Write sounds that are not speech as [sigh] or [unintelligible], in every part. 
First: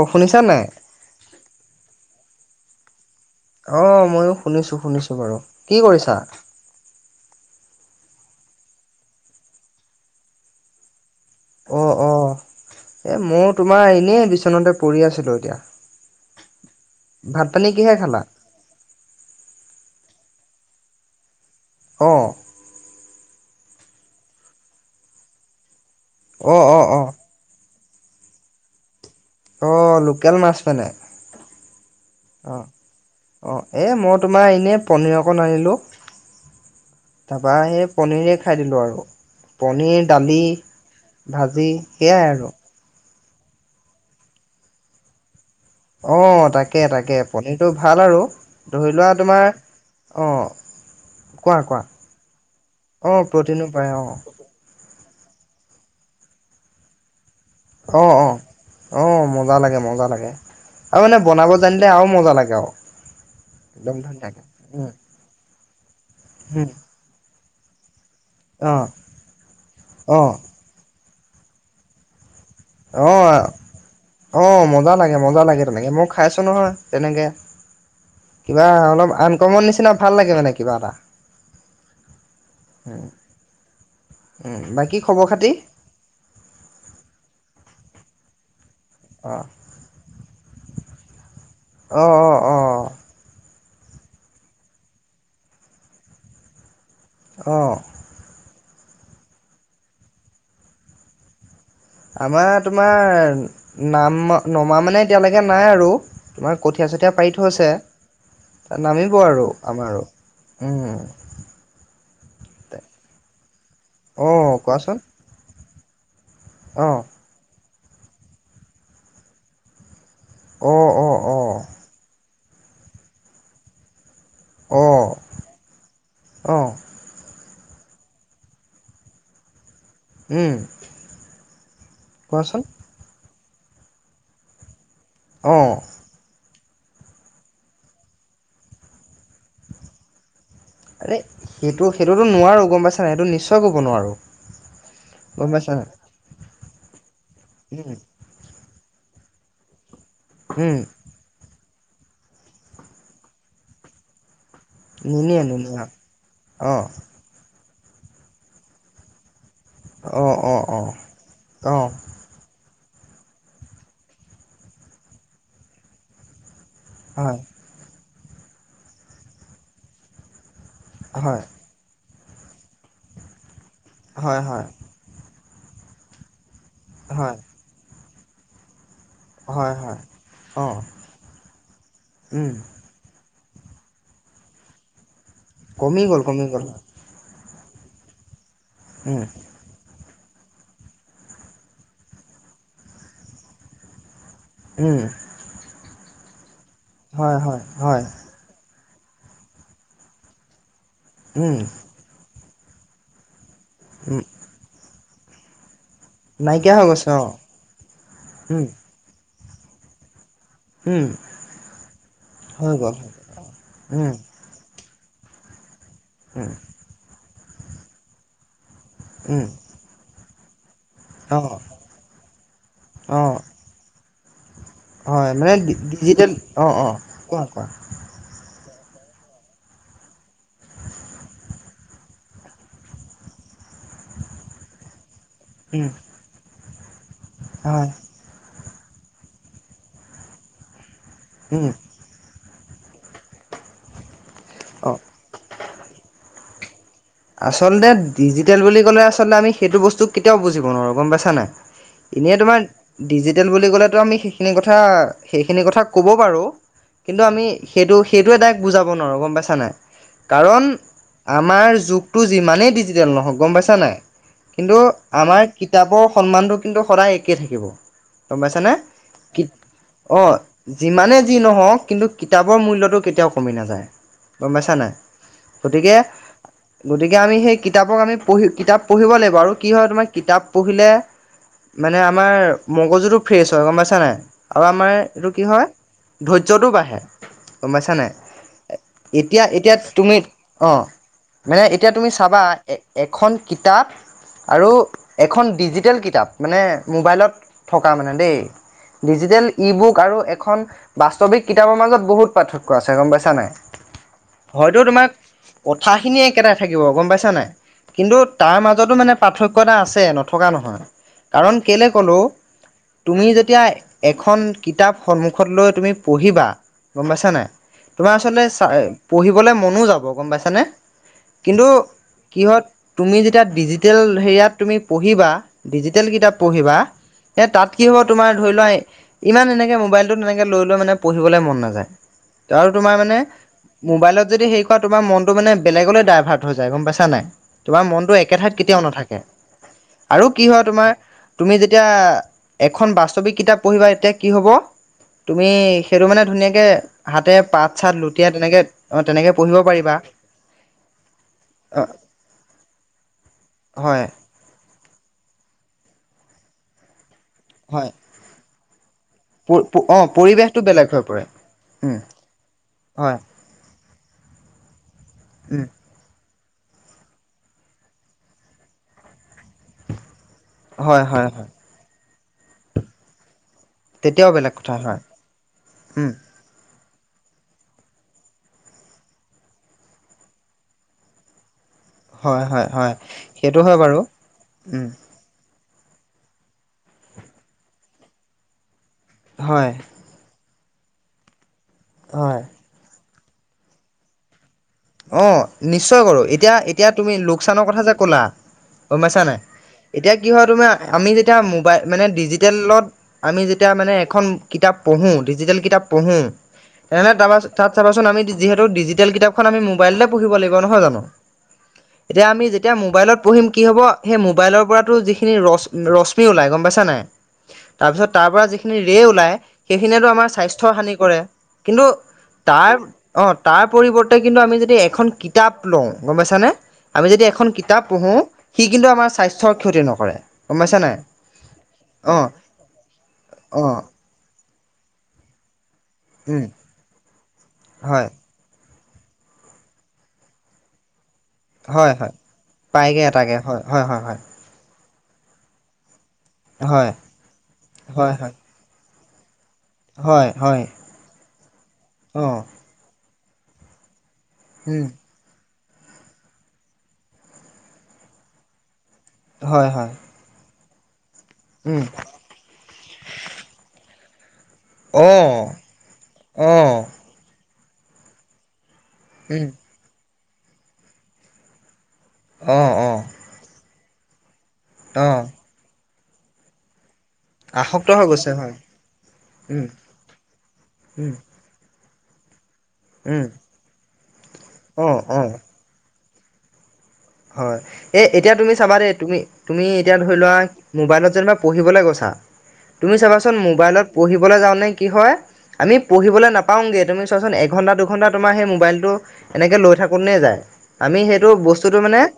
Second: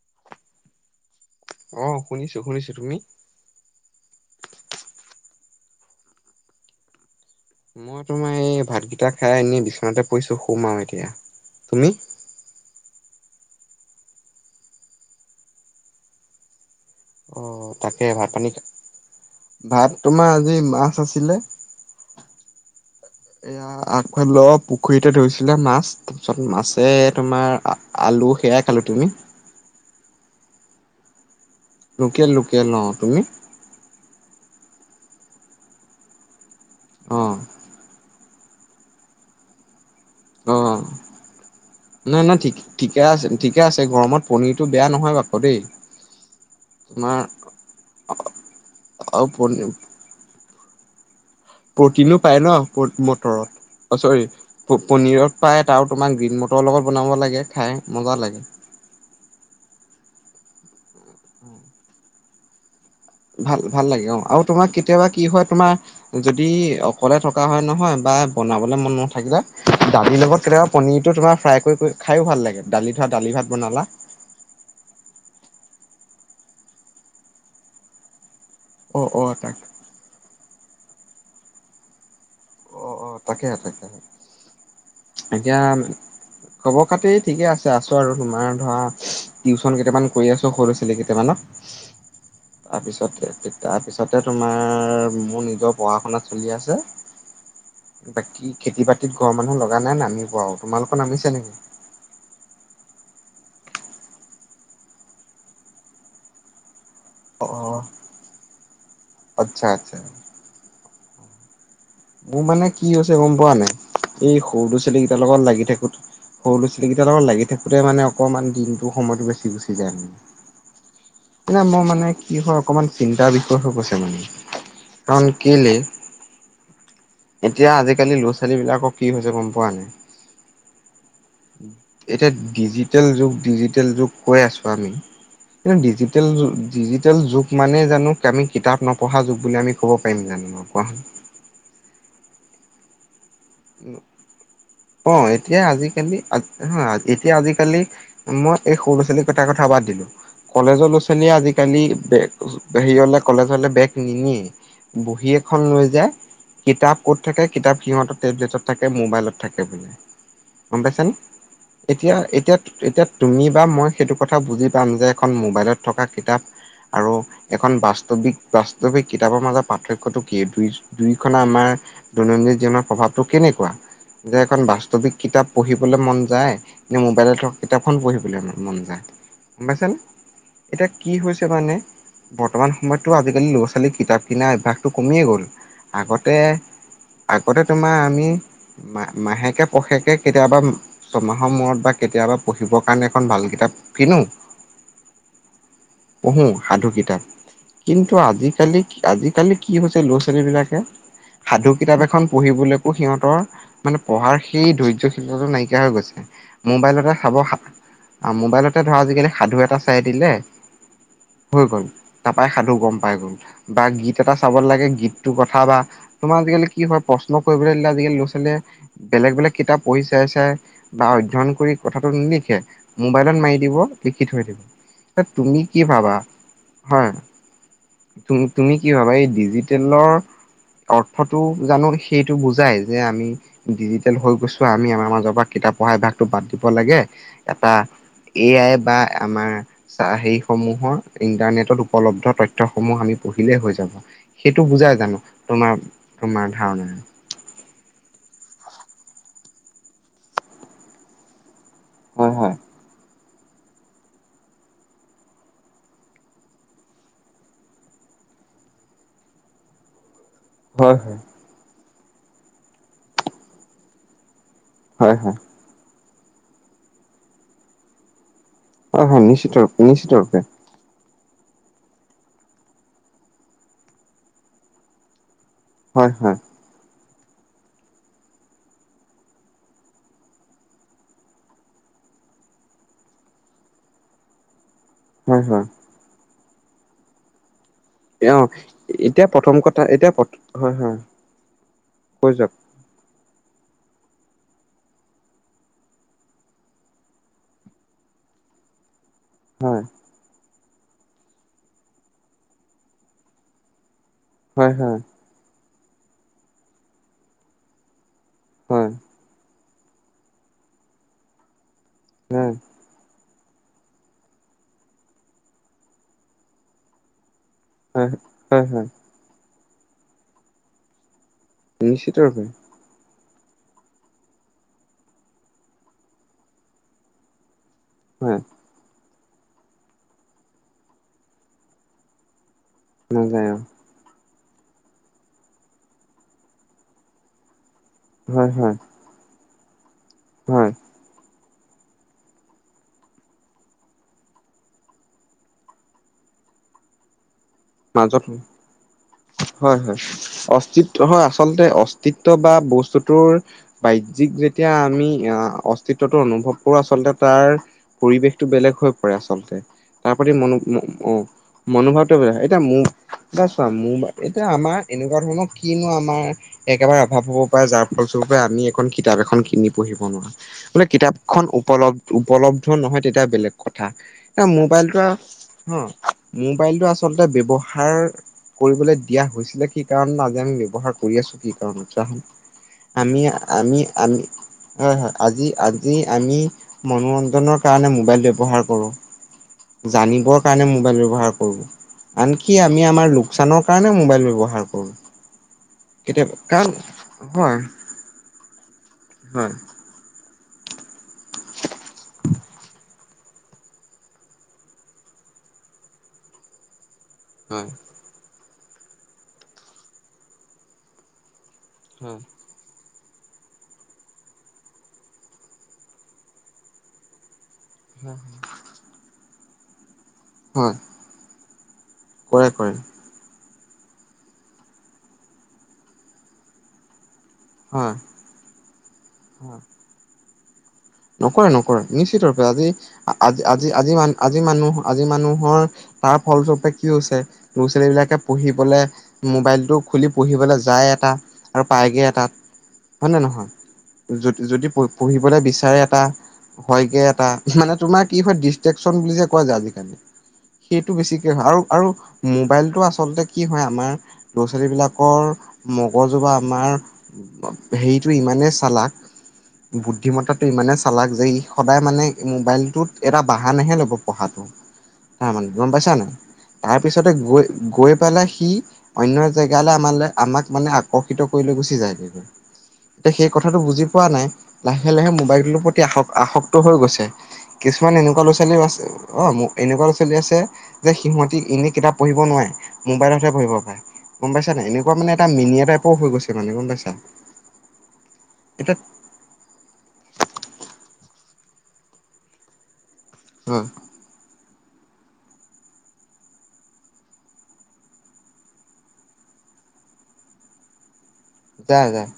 অ শুনিছা নাই। অ', শুনিছোঁ শুনিছোঁ তুমি। অ', ময়ো শুনিছোঁ শুনিছোঁ বাৰু কি কৰিছা। মই তোমাৰ এই ভাতকেইটা খাই এনেই বিছনাতে পৰিছো সুম আৰু এতিয়া অ তুমি অ। এ মই তোমাৰ এনেই বিচনাতে পৰি আছিলো এতিয়া। অ ভাত পানী কিহে তাকে খালা ভাত পানী খা- ভাত তোমাৰ আজি মাছ আছিলে। অ। এয়া আগফালৰ পুখুৰীতে ধৰিছিলে মাছ, তাৰপিছত অ অ মাছে অ তোমাৰ আলু সেয়াই খালো। তুমি? অ লোকেল মাছ মাননে। লোকেল অ লোকেল তুমি অ এ ম তোমাৰ এনে পনিৰ অকন আনিলো অ তাৰাপা এই পনীৰে খাই দিলো আৰু, পনিৰ, দালি, অ ভাজি নাই সেয়াই নাই আৰু ঠিকে আছে, ঠিকে আছে গৰমত পনীৰটো বেয়া নহয় বাপ দেই। অঁ তাকে তাকে তোমাৰ পনীৰটো ভাল আৰু ধৰি লোৱা আৰু তোমাৰ পনী অঁ প্ৰটিনো পায় ন অ প্ৰটিনো পায় মটৰত অ চৰি পনীৰৰ। পায় ত আৰু তোমাক গ্ৰীণ মটৰ লগত বনাব লাগে। খাই অ মজা অ লাগে। অ মজা লাগে, মজা লাগে। আৰু মানে বনাব জানিলে আৰু মজা লাগে আৰু। ভাল-ভাল একদম লাগে অ আৰু ধুনীয়াকে তোমাক কেতিয়াবা কি হয় তোমাৰ যদি উম অকলে থকা হয় নহয় বা বনাবলৈ উম মন নথাকিলে, দালিৰ অ লগত কেতিয়াবা পনীৰটো তোমাৰ ফ্ৰাই কৰি খায়ো ভাল লাগে। দালি ধৰা অ দালি ভাত বনালা অ মজা লাগে মজা লাগে তেনেকে, মই খাইছোঁ নহয় তেনেকৈ। কিবা অ অলপ অ তাক আনকমৰ নিচিনা ভাল লাগে মানে কিবা এটা। অ উম অ তাকে তাকে, উম বাকী খবৰ খাতি এতিয়া খবৰ-খাতি ঠিকে আছে আছো আৰু তোমাৰ ধৰা অ টিউশচন কেইটামান কৰি আছো সৰু চলি কেইটামানক। অ-অ-অ। তাৰপিছতে তাৰপিছতে তোমাৰ মোৰ নিজৰ পঢ়া-শুনা চলি আছে। অ বাকী খেতি -বাতিত ঘৰৰ মানুহ লগা নাই, নামিব আৰু তোমালোকৰ নামিছে নেকি? আমাৰ তোমাৰ নাম নমা মানে এতিয়ালৈকে নাই আৰু তোমাৰ কঠি য়া -চঠিয়া পাৰি অ থৈছে। নামিব আৰু আচ্ছা আচ্ছা আমাৰো উ। মোৰ মানে কি হৈছে গম পোৱা নাই। অ এই সৰু ল'ৰা- কোৱাচোন ছোৱালী কেইটাৰ লগত লাগি থাকোঁতে সৰু অ ল'ৰা-ছোৱালীকেইটাৰ লগত লাগি থাকোতে মানে অকণমান দিনটো সময়তটো বেছি গুচি যায়। অ-অ-অ। মানে মোৰ মানে কি হয় অকণমান চিন্তাৰ বিষয় হৈ গৈছে মানে। কাৰণ কেলে অ--অ। এতিয়া আজিকালি ল'ৰা-ছোৱালী বিলাকক কি হৈছে গম পোৱা নাই? উম এতিয়া কোৱাচোন ডিজিটেল যুগ ডিজিটেল যুগ কৈ আছোঁ আমি। অ কিন্তু ডিজিটেল যুগ ডিজিটেল যুগ মানেই জানো আমি কিতাপ নপঢ়া যুগ বুলি আমি ক'ব পাৰিম জানো। আৰে সেইটো সেইটোতো নোৱাৰো গম পাইছা নাই। সেইটো নিশ্চয় ক'ব নোৱাৰো অ', গম এতিয়া পাইছা নাই আজিকালি, নহয়। এতিয়া আজিকালি উম মই এই সৰু ল'ৰা-ছোৱালী কেইটাৰ কথা বাদ দিলোঁ। উম কলেজৰ ল'ৰা-ছোৱালীয়ে আজিকালি বেগ হেৰি হ'লে কলেজৰলৈ বেগ নিনিয়ে। বহী নিনিয়ে এখন নিনিয়ে লৈ যায়। অ কিতাপ ক'ত থাকে? কিতাপ সিহঁতৰ টেবলেটত থাকে, মোবাইলত থাকে মানে অ অ অ গম পাইছনে? অ এতিয়া, এতিয়া এতিয়া তুমি বা মই সেইটো কথা বুজি পাম, যে এখন মোবাইলত থকা কিতাপ আৰু হয় এখন বাস্তৱিক বাস্তৱিক কিতাপৰ মাজত পাৰ্থক্যতটো কি বুই দুয়োখন হয় আমাৰ দৈনন্দিন জীৱনৰ প্ৰভাৱটো কেনেকুৱা? হয় যে হয় এখন বাস্তৱিক কিতাপ পঢ়িবলৈ মন যায়। নে হয় মোবাইলত থকা কিতাপখন পঢ়িবলৈ মন যায়। গম হয় পাইছানে? হয় অ এতিয়া কি হৈছে মানে, উম বৰ্তমান সময়তটো আ আজিকালি ল'ৰা-ছোৱালীৰ কিতাপ কিনাৰ অভ্যাসটো কমিয়েই গ'ল। কমি গ'ল আগতে কমি গ'ল আগতে তোমাৰ আমি উম মাহেকে-পষেকে কেতিয়াবা, ছমাহৰ মূৰত বা কেতিয়াবা পঢ়িবৰ কাৰণে এখন ভাল কিতাপ কিনো। উম। পঢ়ো সাধু কিতাপ, হয় হয় হয় কিন্তু আজিকালি আজিকালি কি হৈছে ল'ৰা ছোৱালীবিলাকে উম সাধু কিতাপ এখন পঢ়িবলৈকো সিহঁতৰ মানে উম পঢ়াৰ সেই ধৈৰ্যশীলতাটো নাই কিয়া হৈ গৈছে, নাইকিয়া হৈ গৈছে মোবাইলতে অ সাব সা-, উম মোবাইলতে ধৰা আজিকালি সাধু এটা চাই দিলে। উম হৈ গ'ল তাৰপৰাই সাধু গ'ম পাই গ'ল বা উম গীত এটা চাব লাগে গীতটো কথা বা তোমাৰ উম আজিকালি কি হয় প্ৰশ্ন কৰিবলৈ দিলে আজিকালিৰ ল'ৰা ছোৱালীয়ে বেলেগ উম বেলেগ কিতাপ পঢ়ি চাই চাই বা অ অধ্যয়ন কৰি কথাটো নিলিখে, অ মোবাইলত মাৰি দিব লিখি থৈ দিব। এ হয় মানে তুমি কি ভাবা? ডিজিটেল অ অ হয় কোৱা কোৱা তুমি তুমি কি ভাবা, এই ডিজিটেলৰ অৰ্থটো জানো সেইটো বুজাই যে আমি ডিজিটেল হৈ গৈছোঁ আমি আমাৰ মাজৰ পৰা কিতাপ উম পঢ়া অভ্যাসটো বাদ দিব লাগে, এটা হয় এ আই বা আমাৰ চা সেই সমূহৰ উম ইন্টাৰনেটত উপলব্ধ তথ্যসমূহ আমি পঢ়িলেই হৈ যাব। সেইটো অ বুজাই জানো, তোমাৰ তোমাৰ ধাৰণাৰে। আচলতে ডিজিটেল বুলি ক'লে আচলতে আমি সেইটো বস্তু কেতিয়াও বুজিব নোৱাৰো গ'ম পাইছা নাই। হয় এনেই হয় তোমাৰ ডিজিটেল বুলি ক'লেটো আমি সেইখিনি কথা, সেইখিনি কথা ক'ব পাৰোঁ। কিন্তু আমি সেইটো সেইটোৱে ডাইৰেক্ট বুজাব নোৱাৰোঁ গ'ম পাইছা নাই? কাৰণ হয় হয় আমাৰ যুগটো যিমানেই ডিজিটেল নহওঁক, গ'ম পাইছা নাই। কিন্তু হয় হয় আমাৰ কিতাপৰ সন্মানটো কিন্তু সদায় একেই থাকিব। গ'ম পাইছ নে? হয় হয় কি- নিশ্চিত ৰূপে নিশ্চিত অ' ৰূপে যিমানে যি নহওঁক কিন্তু কিতাপৰ মূল্যটো কেতিয়াও কমি নাযায়, গ'ম পাইছা নাই। গতিকে হয় হয়। গতিকে আমি সেই কিতাপক আমি পঢ়ি কিতাপ পঢ়িব লাগিব আৰু কি হয় তোমাৰ কিতাপ পঢ়িলে মানে আমাৰ মগজুটো ফ্ৰেছ হয় গম পাইছা নাই। আৰু আমাৰ এইটো কি হয়, ধৈৰ্যটো বাঢ়ে। গ'ম পাইছা নাই, অ এতিয়া প্ৰথম এতিয়া কথা তুমি হয় অ'। হয় মানে এতিয়া তুমি কৈ চাবা যাওক এ এখন কিতাপ আৰু এখন ডিজিটেল কিতাপ মানে মোবাইলত থকা মানে দেই। ডিজিটেল ই হয় বুক আৰু এখন বাস্তৱিক কিতাপৰ মাজত বহুত পাৰ্থক্য আছে গ'ম পাইছা নাই, হয় হয়তো হয় তোমাক কথাখিনিয়ে একেটাই থাকিব গ'ম পাইছা নাই, কিন্তু তাৰ হয় মাজতো মানে পাৰ্থ [unintelligible] এটা আছে নথকা নহয়, কাৰণ কেলে ক'লো, হয় তুমি যে এতিয়া এখন কিতাপ সন্মুখত লৈ তুমি পঢ়িবা গ'ম পাইছা নাই। হয় তোমাৰ আচলতে হয় চা- হয় পঢ়িবলে মনো যাব গ'ম পাইছানে। কিন্তু নিশ্চিত ৰূপে কিঁহত তুমি যে [unintelligible] ডিজিটেল হেৰিয়াত তুমি পঢ়িবা ডিজিটেল কিতাপ পঢ়িবা, তাত কি হ'ব তোমাৰ হয় ধৰি লোৱা, ইমান এনেকৈ মোবাইলটোত এনেকৈ লৈ লৈ মানে পঢ়িবলৈ মন নাযায়। আৰু তোমাৰ মানে, নাযায় অ মোবাইলত যদি হেৰি কৰা তোমাৰ মনটো মানে বেলেগলৈ ডাইভাৰ্ট হৈ যায় গ'ম পাইছা নাই তোমাৰ মনটো একে হয় ঠাইত হয় কেতিয়াও নাথাকে। আৰু কি হয় তোমাৰ তুমি যেতিয়া এখন বাস্তৱিক কিতাপ পঢ়িবা এতিয়া কি হ'ব। তুমি সেইটো মানে ধুনীয়াকে হাতে পাত চাত মাজত লুটিয়াই তেনেকে অ' তেনেকে পঢ়িব হয় হয় পাৰিবা। অস্তিত্ব হয় আচলতে অ অস্তিত্ব বা বস্তুটোৰ হয় বাহ্যিক যেতিয়া আমি অ' অস্তিত্বতো অনুভৱ কৰো আচলতে তাৰ হয় পৰিৱেশটো বেলেগ হৈ পৰে আচলতে। অ তাৰ প্ৰতি মনো পৰিৱেশটো বেলেগ ম-ম- হৈ পৰে অ' উম মনোভাৱটো এই এতিয়া মোক হয় চোৱা মোৰ এতিয়া আমাৰ এনেকুৱা ধৰণৰ উম কিনো আমাৰ একেবাৰে অভাৱ হ'ব পাৰে যাৰ ফলস্বৰূপে আমি এখন কিতাপ এখন কিনি পঢ়িব নোৱাৰা, বোলে হয় হয় কিতাপখন হয় উপল উপলব্ধ নহয় তেতিয়া বেলেগ কথা তেতিয়াও এ, বেলেগ কথা মোবাইলটো হয় আৰু আ, উম মোবাইলটো আছে ত' ব্যৱহাৰ কৰিবলৈ দিয়া হৈছিলে কি কাৰণ নাজানো, ব্যৱহাৰ কৰি আছোঁ কি কাৰণত হয় হয় হয় আমি সেইটো হয় আমি বাৰু আমি, উম হয় হয় আজি আজ যি আমি মনোৰঞ্জনৰ কাৰণে মোবাইল ব্যৱহাৰ কৰোঁ। হয় জানিব কাৰণে মোবাইল ব্যৱহাৰ কৰোঁ, হয় আনকি আমি আমাৰ লোকচানৰ কাৰণেও মোবাইল ব্যৱহাৰ কৰোঁ। অ' নিশ্চয় কৰোঁ, এতিয়া এতিয়া তুমি হয় লোকচানৰ কথা যে ক'লা পাইছা নাই, হয় এতিয়া কি হয় তুমি আমি যেতিয়া মোবাইল মানে ডিজিটেলত আমি যেতিয়া মানে এখন কিতাপ পঢ়োঁ ডিজিটেল কিতাপ পঢ়ো তেনে তাৰপা হয় তাত চাবাচোন আমি যিহেতু ডিজিটেল কিতাপখন আমি মোবাইলতে পঢ়িব লাগিব নহয় জানো? এতিয়া আমি যেতিয়া মোবাইলত পঢ়িম কি হ'ব, সেই মোবাইলৰ পৰাতো যিখিনি ৰ-ৰশ্মি ওলাই গম পাইছা নাই? তাৰপিছত হয় তাৰপা যিখিনি ৰে ওলাই সেইখিনিয়েতো আমাৰ স্বাস্থ্য হয় হানি কৰে কিন্তু কৰে কৰে তাৰ অ' তাৰ পৰিৱৰ্তে কিন্তু আমি যদি এখন কিতাপ লওঁ, গম পাইছা নে আমি যদি এখন কিতাপ হয় পঢ়ো সি কিন্তু আমাৰ হয় স্বাস্থ্যৰ ক্ষতি নকৰে। গম পাইছা নাই নকৰে নকৰে অ নিশ্চিত ৰূপে, আজি আজি অ আজি আজি ম আজি মানুহ আজি মানুহৰ তাৰ উম ফলস্বৰূপে কি হৈছে ল'ৰা হয় ছোৱালীবিলাকে পঢ়িবলে মোবাইলটো খুলি পঢ়িবলৈ যায় এটা আৰু হয় পায়গে হয় এটাত। পায়গে হয় নে এটাকে নহয় হয় হয় হয় যদি পঢ়িবলৈ বিচাৰে এটা হয় হয়গে এটা, মানে তোমাৰ কি হয় ডিষ্ট্ৰেকচন বুলি যে কোৱা যায় আজিকালি, হয় হয় সেইটো বেছিকে হয় আৰু আৰু অ মোবাইলটো আচলতে কি হয় আমাৰ ল'ৰা উম ছোৱালীবিলাকৰ মগজু বা আমাৰ হেৰিটো ইমানেই চালাক হয় হয় বুদ্ধিমত্তাটো ইমানে চালাক যে ই সদায় উম মানে মোবাইলটোত এটা বাহানেহে ল'ব পঢ়াটো অ তাৰমানে গম পাইছা নাই? অ তাৰপিছতে গৈ গৈ পেলাই সি অন্য উম জেগালৈ আমালৈ আমাক মানে আকৰ্ষিত কৰিলে গুচি যায়। অ অ এতিয়া সেই কথাটো বুজি পোৱা নাই, লাহে অ লাহে মোবাইলটো আহক আসক্ত হৈ গৈছে। আসক্ত কিছুমান হৈ এনেকুৱা গৈছে হয় ল'ৰা-ছোৱালীও আছে, অ' উম এনেকুৱা ল'ৰা ছোৱালী আছে যে উম সিহঁতি এনে কিতাপ পঢ়িব নোৱাৰে, উম মোবাইলতে পঢ়িব পাৰে, গম পাইছা নাই? এনেকুৱা অ', মানে এটা অ', মিনিয়া টাইপ সক হৈ গৈছে মানে, গম পাইছা? হয়। এ, এতিয়া তুমি চাবা দেই, তুমি তুমি এতিয়া ধৰি লোৱা মোবাইলত যেনিবা পঢ়িবলৈ গৈছা, তুমি চাবাচোন হয় মোবাইলত পঢ়িবলৈওঁ যাওঁতে কি হয়, আমি পঢ়িবলৈ নাপাওঁগে তুমি চোৱাচোন এঘন্টা দুঘন্টা তোমাৰ সেই মোবাইলটো এনেকে লৈ থাকোঁতেই যায়, আমি সেইটো বস্তুটো যায় মানে যায়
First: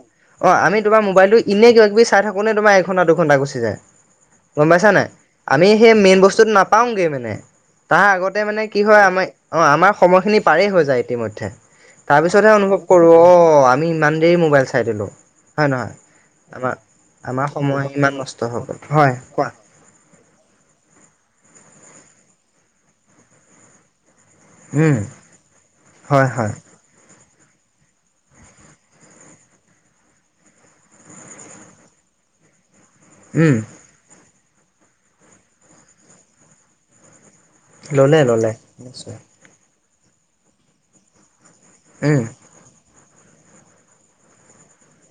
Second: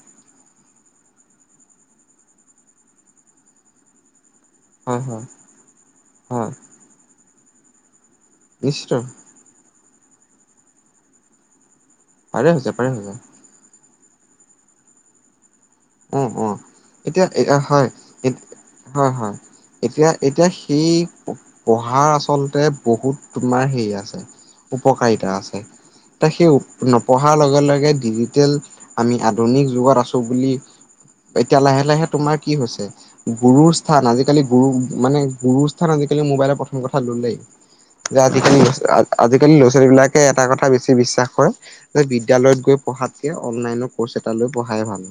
অ' আমি তোমাৰ মোবাইলটো এনেই কিবা কিবি চাই থাকোঁতে তোমাৰ এঘণ্টা, দুঘণ্টা গুচি যায়। গম পাইছা হয় নাই? হয় আমি সেই মেইন বস্তুটো হয় নাপাওঁগৈ মানে। তাৰ আগতে মানে কি নিশ্চিত। হয়, আমাৰ অ' আমাৰ সময়খিনি পাৰেই হৈ যায় ইতিমধ্যে। তাৰ পাৰে পিছতহে হৈ যায় অনুভৱ পাৰে হৈ কৰোঁ যায় অ' আমি ইমান দেৰি মোবাইল চাই দিলোঁ। হয় নহয় অ অ আমাৰ এতিয়া এ আমাৰ হয় সময় ইমান এ নষ্ট হৈ' গ'ল। হয় কোৱা? এতিয়া এতিয়া সেই পঢ়াৰ আচলতে বহুত তোমাৰ হেৰি আছে উম উপকাৰিতা আছে। হয় ত' সেই হয় ন অহাৰ লগে লগে ডিজিটেল আমি আধুনিক যুগত আছোঁ বুলি এতিয়া লাহে লাহে তোমাৰ কি হৈছে উম গুৰুৰ স্থান আজি আজিকালি গুৰু মানে গুৰুৰ স্থান আজিকালি মোবাইলত প্ৰথম কথা ললেই। ল'লে যে ল'লে আজিকালি নিশ্চয় আজিকালি ল বিলাকে এটা কথা বেছি বিশ্বাস কৰে যে উম বিদ্যালয়ত গৈ পঢ়াতকে অনলাইনত কৰ্চ এটা লৈ পঢ়াই ভাল।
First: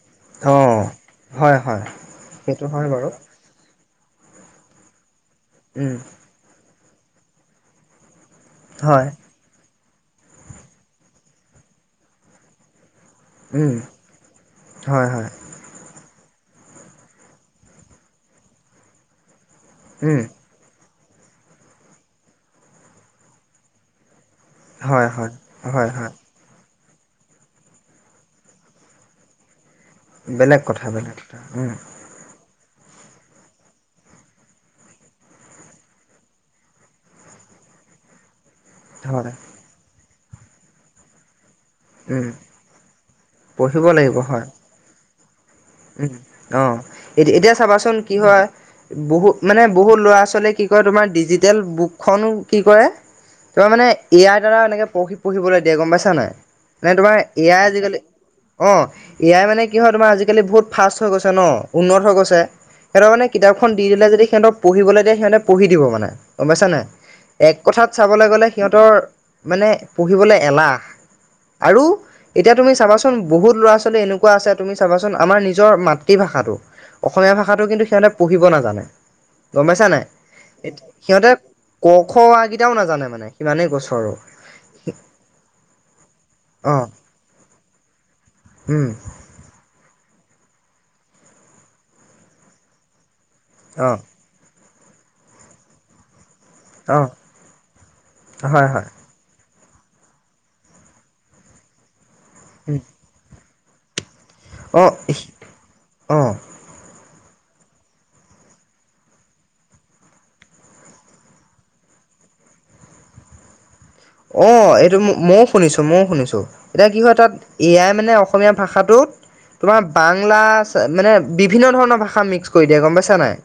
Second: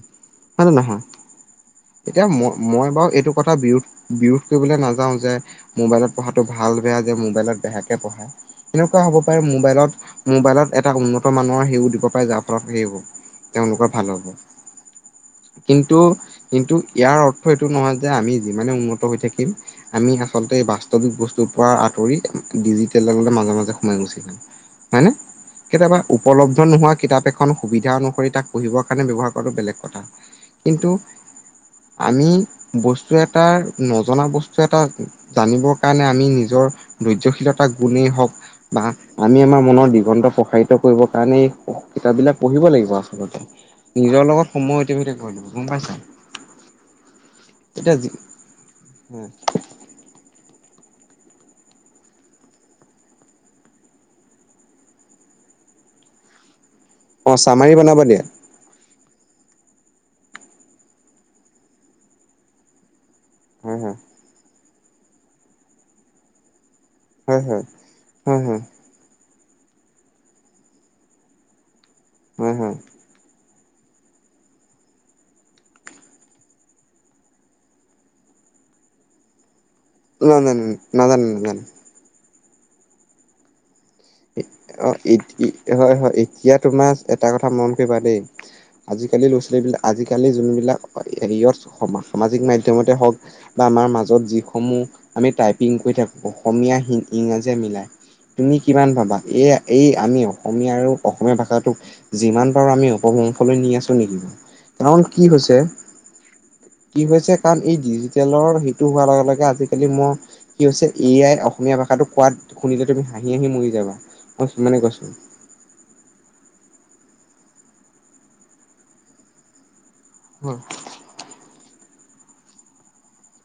অঁ হয় নে নহয়? হয় হয় এতিয়া মই সেইটো হয় মই বাৰু এইটো কথা বিৰোধ বিৰোধ কৰিবলৈ নাযাওঁ যে উম মোবাইলত পঢ়াটো ভাল বেয়া যে মোবাইলত বেয়াকে পঢ়ায় এনেকুৱা হয় হ'ব পাৰে মোবাইলত, মোবাইলত এটা উন্নত মানৰ সেও দিব পাৰে যাৰ ফলত সেইবোৰ উম তেওঁলোকৰ ভাল হ'ব। হয় হয় কিন্তু কিন্তু ইয়াৰ অৰ্থ এইটো নহয় যে আমি যিমানে উন্নত হৈ থাকিম আমি উম আচলতে এই বা বাস্তৱিক বস্তুৰ পৰা আঁতৰি ডিজিটেললে মাজে মাজে সোমাই গৈছিলে। হয় হয়নে? হয় হয় কেতিয়াবা হয় উপলব্ধ নোহোৱা কিতাপ এখন সুবিধা অনুসৰি তাক পঢ়িবৰ কাৰণে ব্যৱহাৰ কৰাটো বেলেগ কথা। বেলেগ কথা কিন্তু বেলেগ কথা উম আমি বস্তু এটাৰ নজনা বস্তু এটা জানিবৰ কাৰণে আমি নিজৰ ধৈৰ্যশীলতাক গুণেই হওঁক বা হয় আমি আমাৰ মনৰ দিগন্ত প্ৰসাৰিত কৰিবৰ কাৰণে উম কিতাপবিলাক পঢ়িব লাগিব আচলতে। পঢ়িব লাগিব নিজৰ হয় লগত সময় অতিবাহিত গম পাইছা উম, অ', এতিয়া চাবাচোন কি হয়। বহুত মানে বহুত ল'ৰা-ছোৱালীয়ে কি কৰে তোমাৰ ডিজিটেল বুকখনো কি কৰে তোমাৰ মানে এ আই দ্বাৰা এনেকে পঢ়ি পঢ়িবলৈ দিয়ে গম পাইছানে নাই? মানে তোমাৰ অ এ আই চামাৰি বনাব আজিকালি দিয়ে অ', এ আই মানে কি হয় তোমাৰ আজি কালি বহুত ফাষ্ট হৈ গৈছে ন, উন্নত হৈ গৈছে, সিহঁতৰ মানে কিতাপখন হয় দি হয় দিলে যদি সিহঁতক পঢ়িবলৈ দিয়ে সিহঁতে পঢ়ি দিব মানে গম পাইছানে নাই? হয় এক হয় কথাত চাবলৈ হয় গ'লে হয় সিহঁতৰ মানে পঢ়িবলৈ এলাহ আৰু হয় এতিয়া তুমি হয় চাবাচোন বহুত ল'ৰা-ছোৱালী এনেকুৱা আছে তুমি চাবাচোন আমাৰ নি নিজৰ মাতৃভাষাটো, অসমীয়া ভাষাটো কিন্তু সিহঁতে পঢ়িব নাজানে। গম পাইছানে নাই? নাজানো নাজানো সিহঁতে নাজানো ক, খ, অ, আ কেইটাও নাজানে মানে সিমানেই কৈছোঁ। অ', এতি হয় হয়। এতিয়া অ তোমাৰ এটা কথা মন কৰিবা দেই। উম আজিকালি ল'ৰা-ছোৱালীবিলাক আজিকালি যোনবিলাক হেৰিয়ত সামাজিক মাধ্যমতে হওঁক বা আমাৰ অ মাজত যিসমূহ আমি টাইপিং কৰি থাকো অসমীয়া, অ ইংৰাজীয়ে মিলাই তুমি হয় হয় কিমান পাবা? এ আই এই আমি অসমীয়া আৰু অসমীয়া ভাষাটোক যিমান পাৰোঁ আমি উপবংশলৈ নি আছোঁ নেকি? কাৰণ অ', কি হৈছে অ'। কি হৈছে, কাৰণ এই ডিজিটেলৰ সিটো হোৱাৰ লগে লগে আজিকালি মোৰ কি হৈছে এ আই অসমীয়া ভাষা তো কোৱাত শুনিলে তুমি হাঁহি হাঁহি মৰি যাবা। মই অ', সিমানে এইটো কৈছো ময়ো শুনিছো, ময়ো শুনিছো। এতিয়া কি হয় তাত এ আই মানে অসমীয়া ভাষাটোত তোমাৰ বাংলা আছে। মানে বিভিন্ন ধৰণৰ ভাষা মিক্স কৰি দিয়ে গম পাইছানে নাই?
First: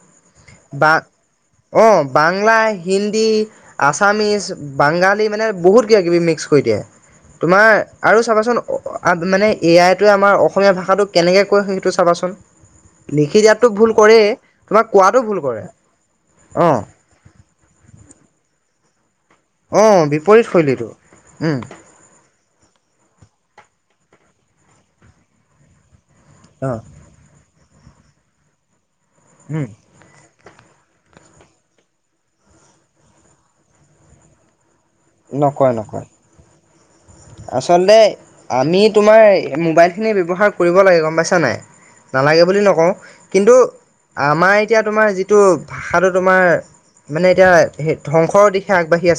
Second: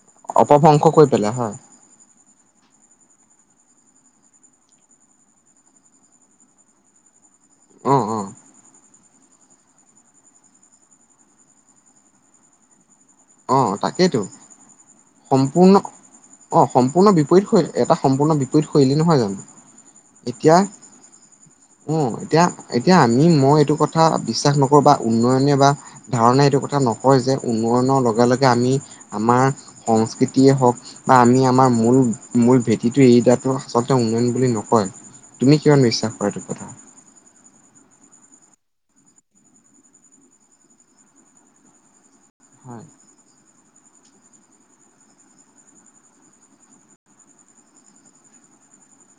অপভ্ৰংশ বা কৰি পেলাই হয় অ', বাংলা, হিন্দী হিন্দী, আছামিছ, বাংঙালী মানে বহুত কিবা-কিবি মিক্স কৰি দিয়ে। তোমাৰ অ অ আৰু চাবাচোন অ' মানে এ আইটোৱে আমাৰ অসমীয়া ভাষাটো কেনেকৈ কয় সেইটো চাবাচোন। লিখি অ দিয়াতটো ভূল তাকেইতো কৰেই তোমাৰ কোৱাটো ভূল কৰে। সম্পূৰ্ণ অ', অঁ সম্পূৰ্ণ বিপৰীত শৈলী, এটা সম্পূৰ্ণ বিপৰীত শৈলী নহয় জানো? অঁ বিপৰীত এতিয়া শৈলীটো উম, এতিয়া এতিয়া আমি মই এইটো কথা বিশ্বাস নকৰোঁ, বা উন্নয়নে বা ধাৰণায়ে এইটো কথা অঁ নকয় যে উন্নয়নৰ লগে লগে আমি আমাৰ সংস্কৃতি যিয়ে হওঁক বা আমি আমাৰ মূল মূল ভেঁটিটো এৰি দিয়াটো আচলতে উন্নয়ন বুলি নকয়। তুমি নকয় কিমান নকয়। বিশ্বাস কৰা এইটো কথা আচলতে আমি তোমাৰ মোবাইলখিনি ব্যৱহাৰ কৰিব লাগে। গম পাইছানে নাই? নালাগে বুলি হয় নকওঁ। কিন্তু আমাৰ এতিয়া তোমাৰ যিটো ভাষাটো তোমাৰ মানে এতিয়া ধ্বংসৰ দিশে আগবাঢ়ি আছে।